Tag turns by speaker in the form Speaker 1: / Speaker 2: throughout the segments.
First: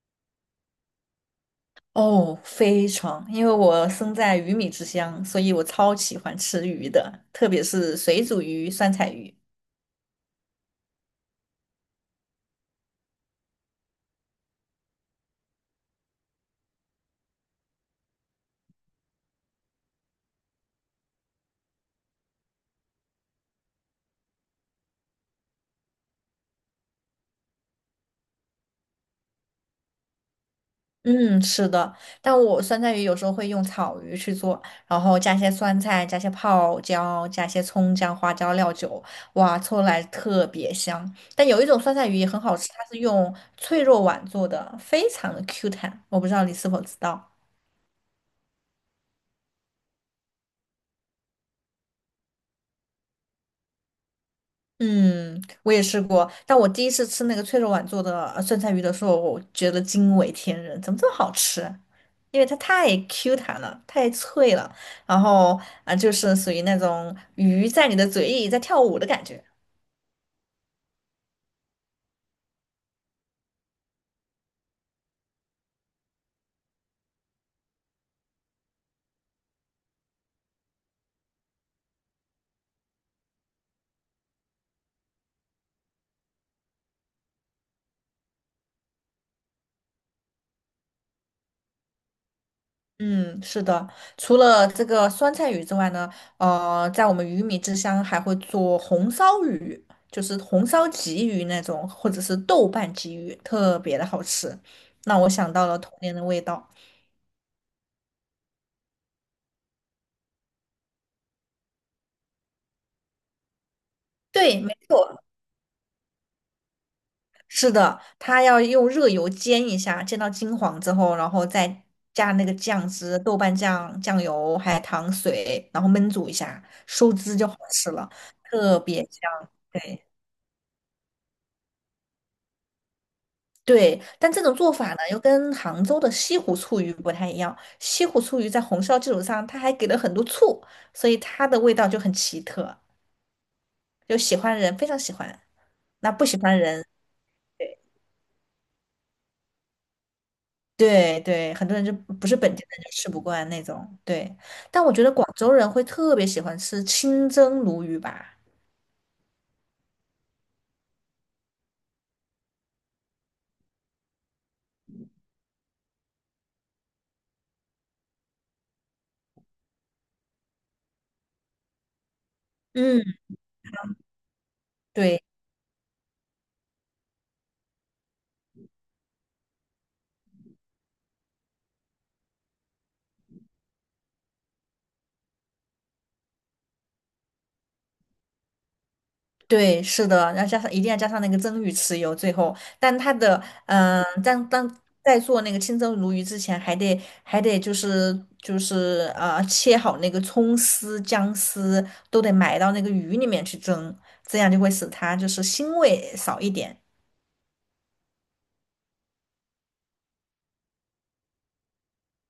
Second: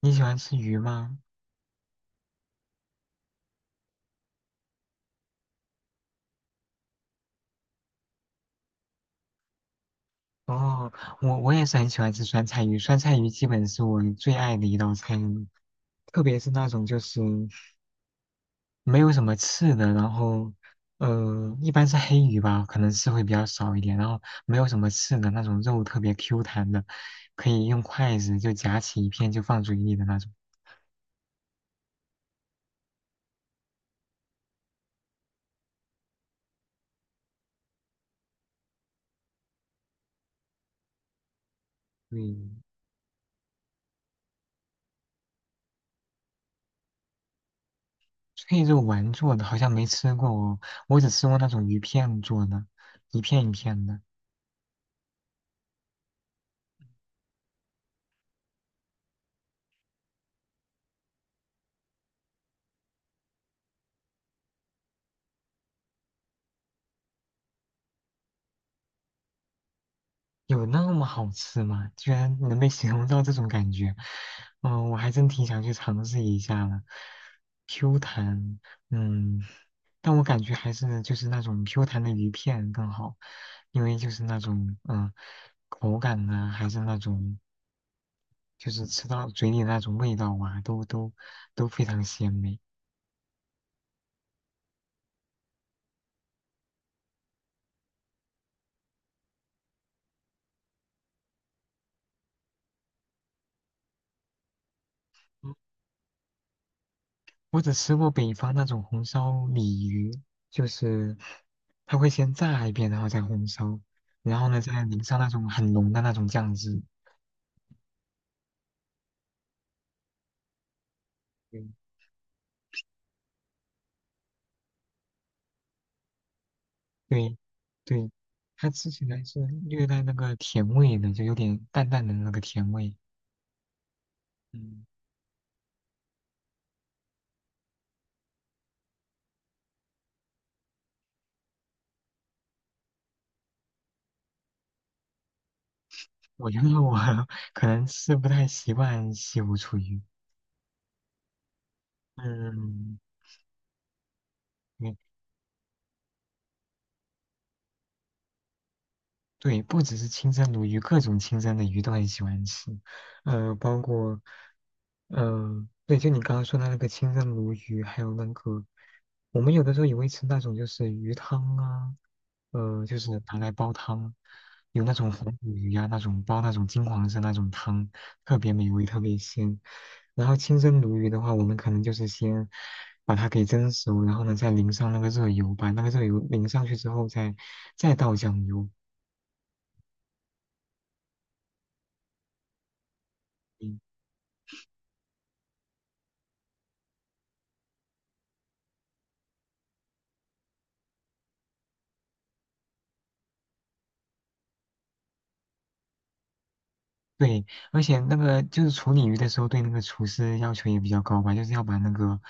Speaker 1: 你喜欢吃鱼吗？
Speaker 2: 哦，非常，因为我生在鱼米之乡，所以我超喜欢吃鱼的，特别是水煮鱼、酸菜鱼。
Speaker 1: 哦，我也是很喜欢吃酸菜鱼，酸菜鱼基本是我最爱的一道菜了，特别是那种就是没有什么刺的，然后一般是黑鱼吧，可能刺会比较少一点，然后没有什么刺的那种肉特别 Q 弹的，可以用筷子就夹起一片就放嘴里的那种。
Speaker 2: 嗯，是的，但我酸菜鱼有时候会用草鱼去做，然后加些酸菜，加些泡椒，加些葱姜花椒料酒，哇，凑出来特别香。但有一种酸菜鱼
Speaker 1: 对，
Speaker 2: 也很好吃，它是用脆肉皖做的，非常的 Q 弹，我不知道你是否知道。
Speaker 1: 脆肉丸做的好像没吃过哦，我只吃过那种鱼片做的，一片一片的。
Speaker 2: 嗯，我也试过，但我第一次吃那个脆肉碗做的酸菜鱼的时候，我觉得惊为天人，怎么这么好吃？因为它太 Q 弹了，太脆了，然后就是属于那种鱼在你的嘴里在跳舞的感觉。
Speaker 1: 有那么好吃吗？居然能被形容到这种感觉，嗯，我还真挺想去尝试一下的。Q 弹，嗯，但我感觉还是就是那种 Q 弹的鱼片更好，因为就是那种嗯口感呢、还是那种就是吃到嘴里那种味道啊，都都非常鲜美。
Speaker 2: 嗯，是的，除了这个酸菜鱼之外呢，在我们鱼米之乡还会做红烧鱼，就是红烧鲫鱼那种，或者是豆瓣鲫鱼，特别的好吃，让我想到了童年的味道。
Speaker 1: 我只吃过北方那种红烧鲤鱼，就是它会先炸一遍，然后再红烧，然后呢
Speaker 2: 对，没
Speaker 1: 再淋上
Speaker 2: 错。
Speaker 1: 那种很浓的那种酱汁。
Speaker 2: 是的，它要用热油煎一下，煎到金黄之后，然后
Speaker 1: 对，
Speaker 2: 再加那个酱汁、豆瓣酱、酱油、还有糖水，然后焖煮一下，收
Speaker 1: 对，
Speaker 2: 汁就好吃了，
Speaker 1: 对，它
Speaker 2: 特
Speaker 1: 吃
Speaker 2: 别
Speaker 1: 起来是
Speaker 2: 香。
Speaker 1: 略带
Speaker 2: 对
Speaker 1: 那个甜味的，就有点淡淡的那个甜味。
Speaker 2: 对，但这种做
Speaker 1: 嗯，
Speaker 2: 法呢，又跟杭州的西湖醋鱼不太一样。西湖醋鱼在红烧基础上，它还给了很多醋，所以它的味道就很奇特，有喜欢的人非常喜欢，那不喜
Speaker 1: 我
Speaker 2: 欢的
Speaker 1: 觉得
Speaker 2: 人。
Speaker 1: 我 可
Speaker 2: 对
Speaker 1: 能吃不太习惯西湖醋鱼。
Speaker 2: 对对，很多人就不是本地人就
Speaker 1: 嗯，
Speaker 2: 吃不惯那种。对，但我
Speaker 1: 对
Speaker 2: 觉得广州人会特别喜欢吃清蒸鲈鱼吧。
Speaker 1: 对，不只是清蒸鲈鱼，各种清蒸的鱼都很喜欢吃，包括，对，就你刚刚说的那个清蒸鲈鱼，还有那个，我们有的时候也会吃那种就是鱼汤啊，就是
Speaker 2: 嗯，
Speaker 1: 拿来煲汤，有那种
Speaker 2: 对
Speaker 1: 红鲤鱼呀、那种煲那种金黄色那种汤，特别美味，特别鲜。然后清蒸鲈鱼的话，我们可能就是先把它给蒸熟，然后呢再淋上那个热油，把那个热油淋上去之后再倒酱油。
Speaker 2: 对，是的，要加上一定要加上那个蒸鱼豉油，最后，但它的
Speaker 1: 嗯
Speaker 2: 嗯、呃，当当在做那个清蒸鲈鱼之前，还得就是切好那个葱丝、姜丝都得埋到那个鱼里面去蒸，这样就会使它就是腥味少一点，
Speaker 1: 对，而且那个就是处理鱼的时候，对那个厨师要求也比较高吧，就是要把那个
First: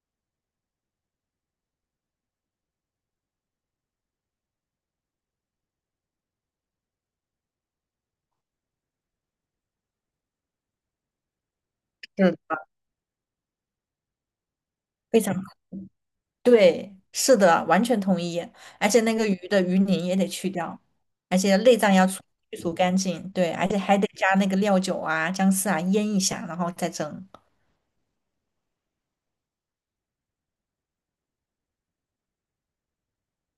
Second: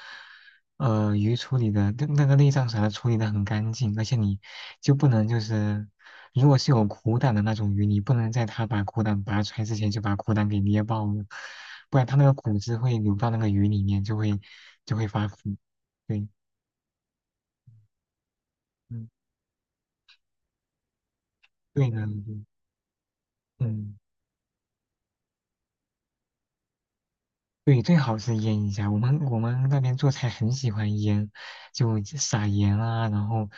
Speaker 1: 鱼处理的那个内脏啥的处理的很干净，而且你就不能就是如果是有苦胆的那种鱼，你不能在它把苦胆拔出来之前就把苦胆给捏爆了，不然它那个
Speaker 2: 嗯，
Speaker 1: 骨汁会流到那个鱼里面，就会
Speaker 2: 非
Speaker 1: 发
Speaker 2: 常。
Speaker 1: 腐。对，
Speaker 2: 对，是的，完全同意。而且
Speaker 1: 嗯，
Speaker 2: 那个鱼的鱼鳞也得去掉，而且内
Speaker 1: 对
Speaker 2: 脏
Speaker 1: 的，
Speaker 2: 要去
Speaker 1: 对
Speaker 2: 除干净。对，而且
Speaker 1: 嗯。
Speaker 2: 还得加那个料酒啊、姜丝啊腌一下，然后再蒸。
Speaker 1: 对，最好是腌一下。我们那边做菜很喜欢腌，就撒盐啊，然后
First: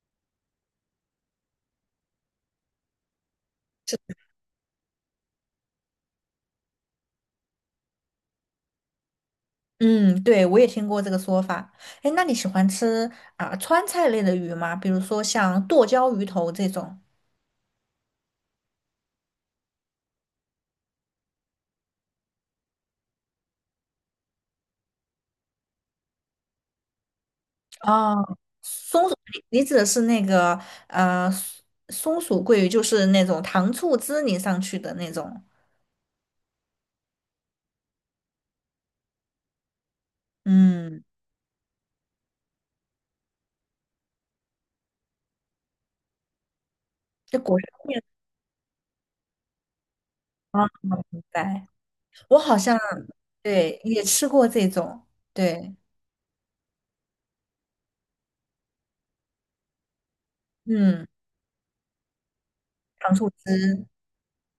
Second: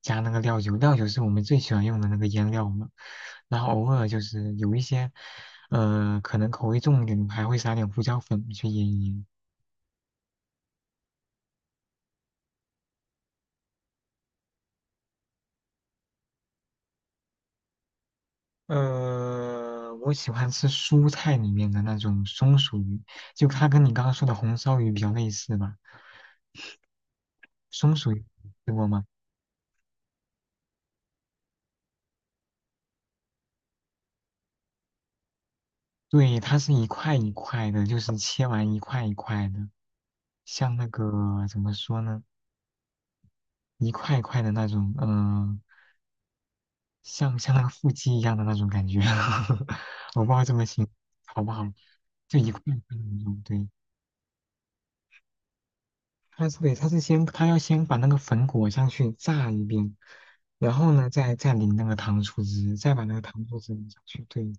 Speaker 1: 加那个料酒，料酒是我们最喜欢用的那个腌料嘛。然后偶尔就是有一些，可能口味重一点，还会撒点胡椒粉去腌一腌。
Speaker 2: 嗯，对，我也听过这个说法。哎，那你喜欢吃川菜类的鱼吗？比如说像剁椒鱼头这种。
Speaker 1: 我喜欢吃蔬菜里面的那种松鼠鱼，就它跟你刚刚说的红烧鱼比较类似吧。松鼠鱼
Speaker 2: 哦，
Speaker 1: 吃过吗？
Speaker 2: 松鼠，你指的是那个呃松松鼠桂鱼，就是那种糖醋汁淋上去的那种。
Speaker 1: 对，它是一块一块的，就是切完一块一块的，像那
Speaker 2: 嗯，
Speaker 1: 个怎么说呢，一块一块的那种，嗯、像
Speaker 2: 就
Speaker 1: 像
Speaker 2: 裹
Speaker 1: 那
Speaker 2: 上
Speaker 1: 个腹
Speaker 2: 面
Speaker 1: 肌一样的那种感觉，我不知道这么
Speaker 2: 啊，
Speaker 1: 形容
Speaker 2: 明
Speaker 1: 好不好，
Speaker 2: 白。我
Speaker 1: 就一
Speaker 2: 好
Speaker 1: 块一
Speaker 2: 像
Speaker 1: 块的那种。对，
Speaker 2: 对也吃过这种，对，
Speaker 1: 它是对，它是先它要先把那个粉裹上去炸一遍，然后
Speaker 2: 嗯，
Speaker 1: 呢再淋那个糖醋汁，再把那
Speaker 2: 糖
Speaker 1: 个
Speaker 2: 醋
Speaker 1: 糖醋汁
Speaker 2: 汁，
Speaker 1: 淋上去。对，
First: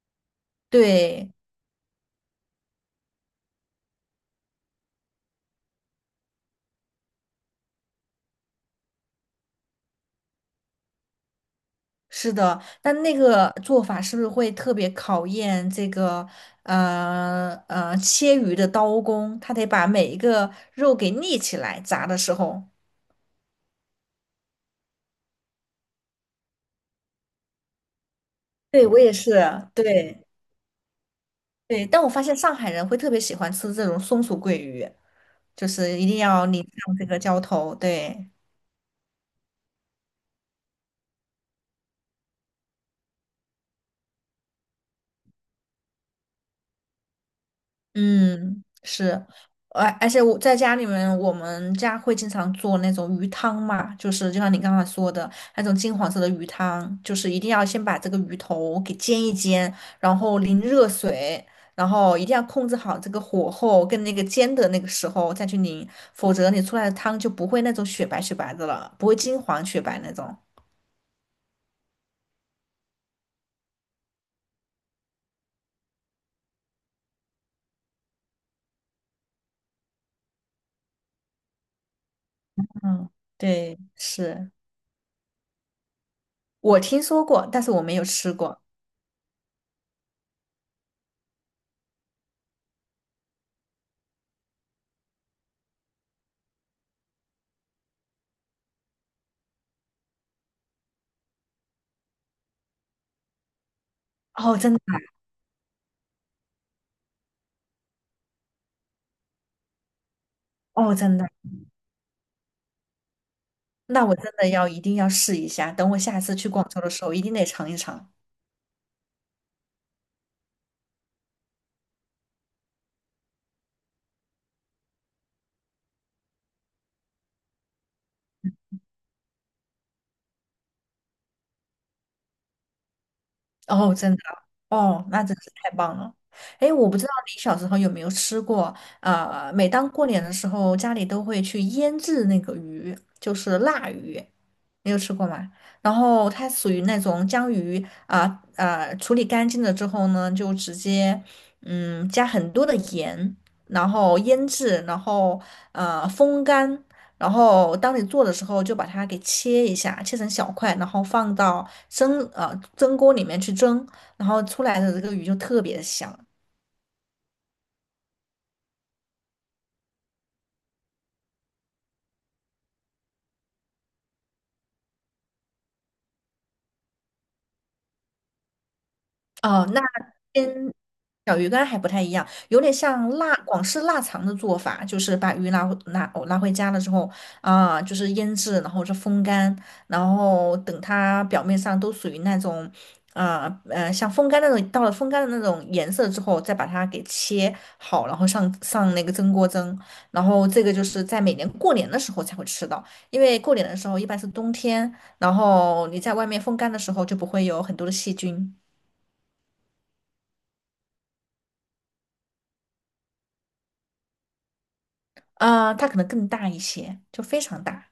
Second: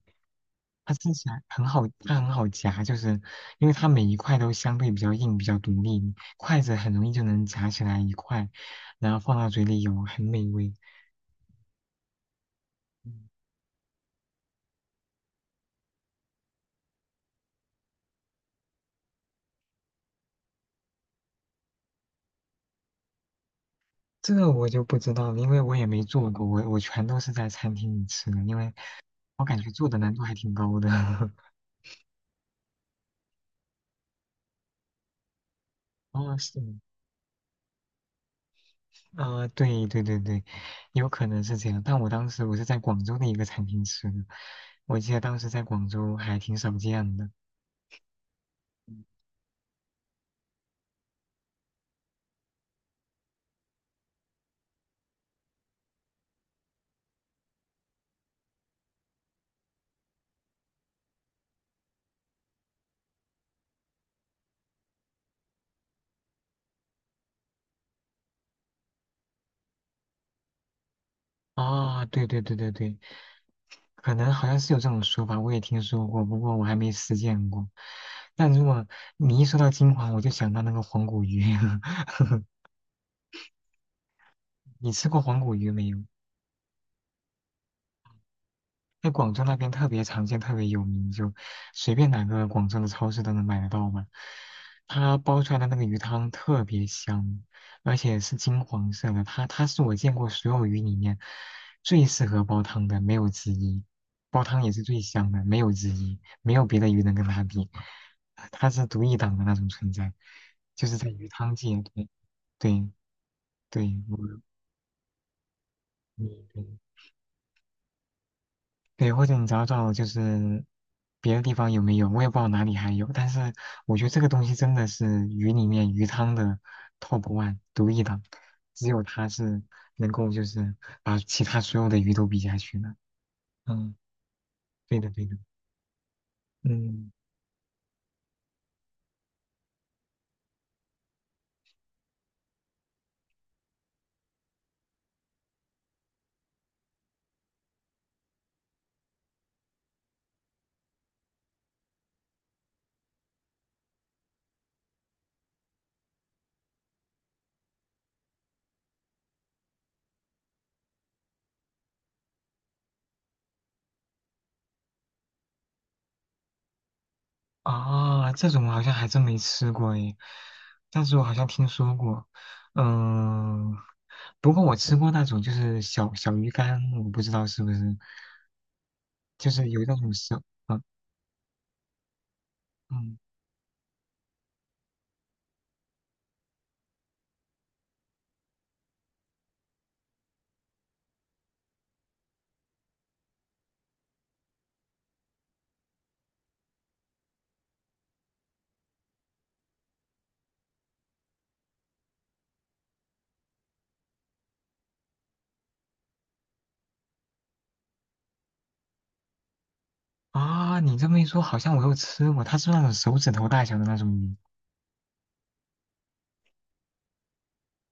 Speaker 1: 它吃起
Speaker 2: 对，
Speaker 1: 来很好，它很好夹，就是因为它每一块都相对比较硬，比较独立，筷子很容易就能夹起来一块，然后放到嘴里有很美味。
Speaker 2: 是的。但那
Speaker 1: 嗯
Speaker 2: 个做法是不是会特别考验这个切鱼的刀工？他得把每一个肉给立起来，炸的时候。
Speaker 1: 这个我就不知道了，因为我也没做过，我全都是在餐厅里吃的，因为
Speaker 2: 对，我也是，
Speaker 1: 我感觉做的难度
Speaker 2: 对
Speaker 1: 还挺高的。
Speaker 2: 对。但我发现上海人会特别喜欢吃这种松鼠桂鱼，就是一定
Speaker 1: 哦，
Speaker 2: 要
Speaker 1: 是
Speaker 2: 淋
Speaker 1: 吗？
Speaker 2: 上这个浇头，对。
Speaker 1: 啊、对对对对，有可能是这样。但我当时我是在广州的一个餐厅吃的，我记得当时在广州还挺少见的。
Speaker 2: 嗯，是，而且我在家里面，我们家会经常做那种鱼汤嘛，就是就像你刚才说的那种金黄色的鱼汤，就是一定要先把这个鱼头给煎一煎，然后淋热水，然后一定要控制好这个火候跟那个煎的那个时候再去淋，否则你出来的汤就不会那种雪白雪白的了，不会金黄雪白那种。
Speaker 1: 啊，对对对对对，可能好像是有这种说法，我也听说过，不过我还没实践过。但如果你一说到金黄，我就想到那个黄骨鱼，
Speaker 2: 嗯，对，是
Speaker 1: 你吃过黄骨鱼没有？
Speaker 2: 我听说过，但是我没有吃过。
Speaker 1: 在广州那边特别常见，特别有名，就随便哪个广州的超市都能买得到嘛。它煲出来的那个鱼汤特别香，而且是金黄色的，它是我见过所有鱼里面最适合煲汤的，没有之一。煲
Speaker 2: 哦，
Speaker 1: 汤也
Speaker 2: 真的
Speaker 1: 是最香的，没有之一，没有别的鱼能跟它比，它是独一档的那种存在，
Speaker 2: 啊
Speaker 1: 就
Speaker 2: 哦，
Speaker 1: 是在
Speaker 2: 真的
Speaker 1: 鱼
Speaker 2: 啊。
Speaker 1: 汤界，对对对，
Speaker 2: 那我真的要一定要试一下，等我下
Speaker 1: 你
Speaker 2: 次去
Speaker 1: 对
Speaker 2: 广州的时候，一定得尝一尝。
Speaker 1: 对，或者你找找就是别的地方有没有，我也不知道哪里还有，但是我觉得这个东西真的是鱼里面鱼汤的 top one 独一档，只有它是能够就是把其他所有的鱼都比下去的。
Speaker 2: 哦，
Speaker 1: 嗯，
Speaker 2: 真的，
Speaker 1: 对
Speaker 2: 哦，
Speaker 1: 的
Speaker 2: 那
Speaker 1: 对
Speaker 2: 真
Speaker 1: 的，
Speaker 2: 是太棒了。哎，我不知道
Speaker 1: 嗯
Speaker 2: 你小时候有没有吃过，每当过年的时候，家里都会去腌制那个鱼，就是腊鱼，你有吃过吗？然后它属于那种将鱼,处理干净了之后呢，就直接加很多的盐，然后腌制，然后风干。然后当你做的时候，就把它给切一下，切成小块，然后放到蒸锅里面去蒸，然后出来的这个鱼就特别香。
Speaker 1: 啊，这种我好像还真没吃过诶，但是我好像听说过，嗯，不过我吃过那种就是小小鱼干，我不知道是不是，就
Speaker 2: 哦，
Speaker 1: 是有
Speaker 2: 那
Speaker 1: 那种生。
Speaker 2: 跟
Speaker 1: 啊。
Speaker 2: 小鱼干还不太一样，有点像
Speaker 1: 嗯
Speaker 2: 腊广式腊肠的做法，就是把鱼拿回拉拉回家了之后就是腌制，然后是风干，然后等它表面上都属于那种，啊像风干那种，到了风干的那种颜色之后，再把它给切好，然后上那个蒸锅蒸，然后这个就是在每年过年的时候才会吃到，因为过年的时候一般是冬天，然后你在外面风干的时候就不会有很多的细菌。
Speaker 1: 啊，你这么一说，好像我又吃过，它是那种手指头大小的那种鱼
Speaker 2: 啊，它可能更大一些，就非常大，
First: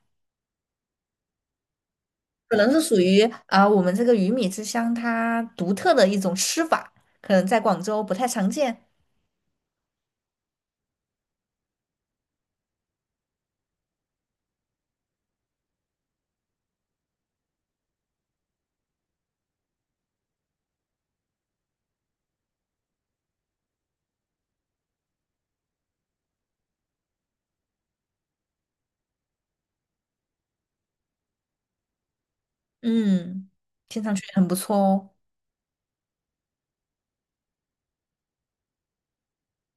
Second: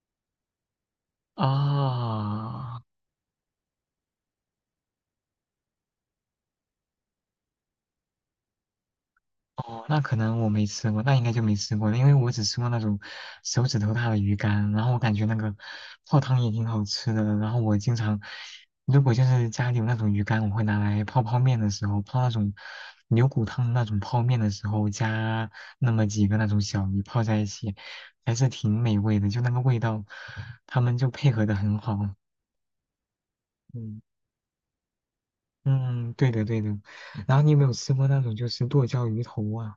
Speaker 2: 可能
Speaker 1: 啊。
Speaker 2: 是属于我们这个鱼米之乡它独特的一种吃法，可能在广州不太常见。
Speaker 1: 哦，那可能我没吃过，那应该就没吃过了因为我只吃过那种手指头大的鱼干，然后我感觉那个泡汤也挺好吃的，然后我经常，如果就是家里有那种鱼干，我会拿来泡泡面的时候，泡那种牛骨汤的那种泡面的时候，加那么几个那种小鱼泡在一起，还是挺美味的，就那个味道，他们就配合的很好，
Speaker 2: 嗯，
Speaker 1: 嗯。
Speaker 2: 听上去很不错哦，
Speaker 1: 嗯，对的对的。然后你有没有吃过那种就是剁椒鱼头啊？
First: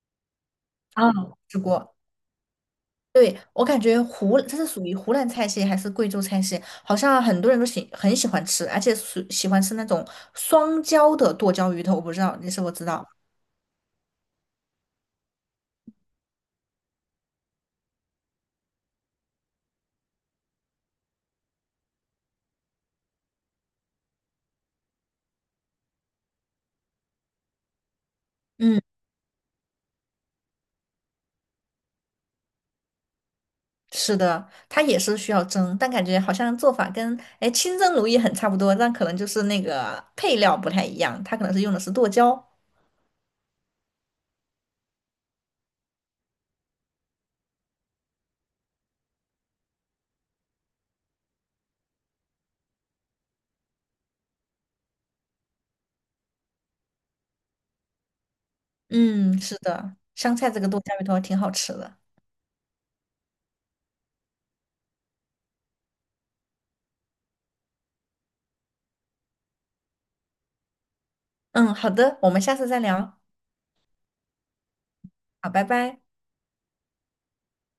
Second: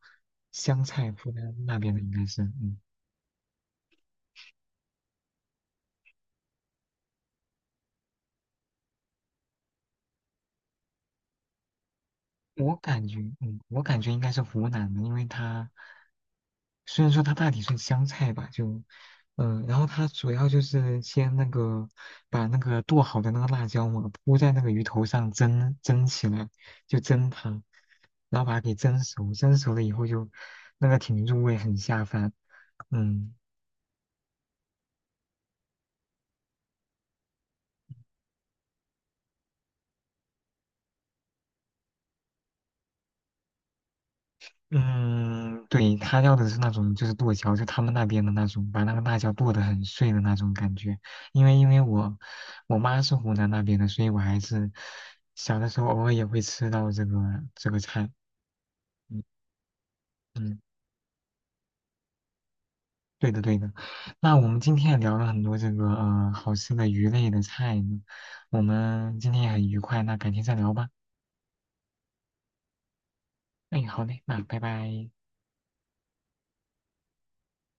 Speaker 1: 湘菜
Speaker 2: 啊，
Speaker 1: 湖南
Speaker 2: 吃
Speaker 1: 那边
Speaker 2: 过。
Speaker 1: 的应该是，嗯，
Speaker 2: 对，我感觉湖这是属于湖南菜系还是贵州菜系，好像很多人都很喜欢吃，而且喜欢吃那种双椒的剁椒鱼头，我不知道你是否
Speaker 1: 我
Speaker 2: 知
Speaker 1: 感
Speaker 2: 道？
Speaker 1: 觉，嗯，我感觉应该是湖南的，因为它虽然说它大体是湘菜吧，就，嗯、然后它主要就是先那个把那个剁好的那个辣椒嘛铺在那个鱼头上蒸蒸起来，就蒸它，然后把它给
Speaker 2: 嗯。
Speaker 1: 蒸熟，蒸熟了以后就那个挺入味，很下饭，嗯。
Speaker 2: 是的，它也是需要蒸，但感觉好像做法跟哎清蒸鲈鱼很差不多，但可能就是那个配料不太一样，它可能是用的是剁椒。
Speaker 1: 嗯，对，他要的是那种就是剁椒，就他们那边的那种，把那个辣椒剁得很碎的那种感觉。因为我妈是湖南那边的，所以我还是小的时候偶尔也会吃到这个菜。嗯
Speaker 2: 嗯，是的，香菜
Speaker 1: 嗯，
Speaker 2: 这个剁椒鱼头挺好吃的。
Speaker 1: 对的对的。那我们今天也聊了很多这个好吃的鱼类的菜呢我们今天也很愉快，那改天再聊吧。
Speaker 2: 嗯，好的，我们下次再聊。
Speaker 1: 哎，好嘞，那拜拜。
Speaker 2: 好，拜拜。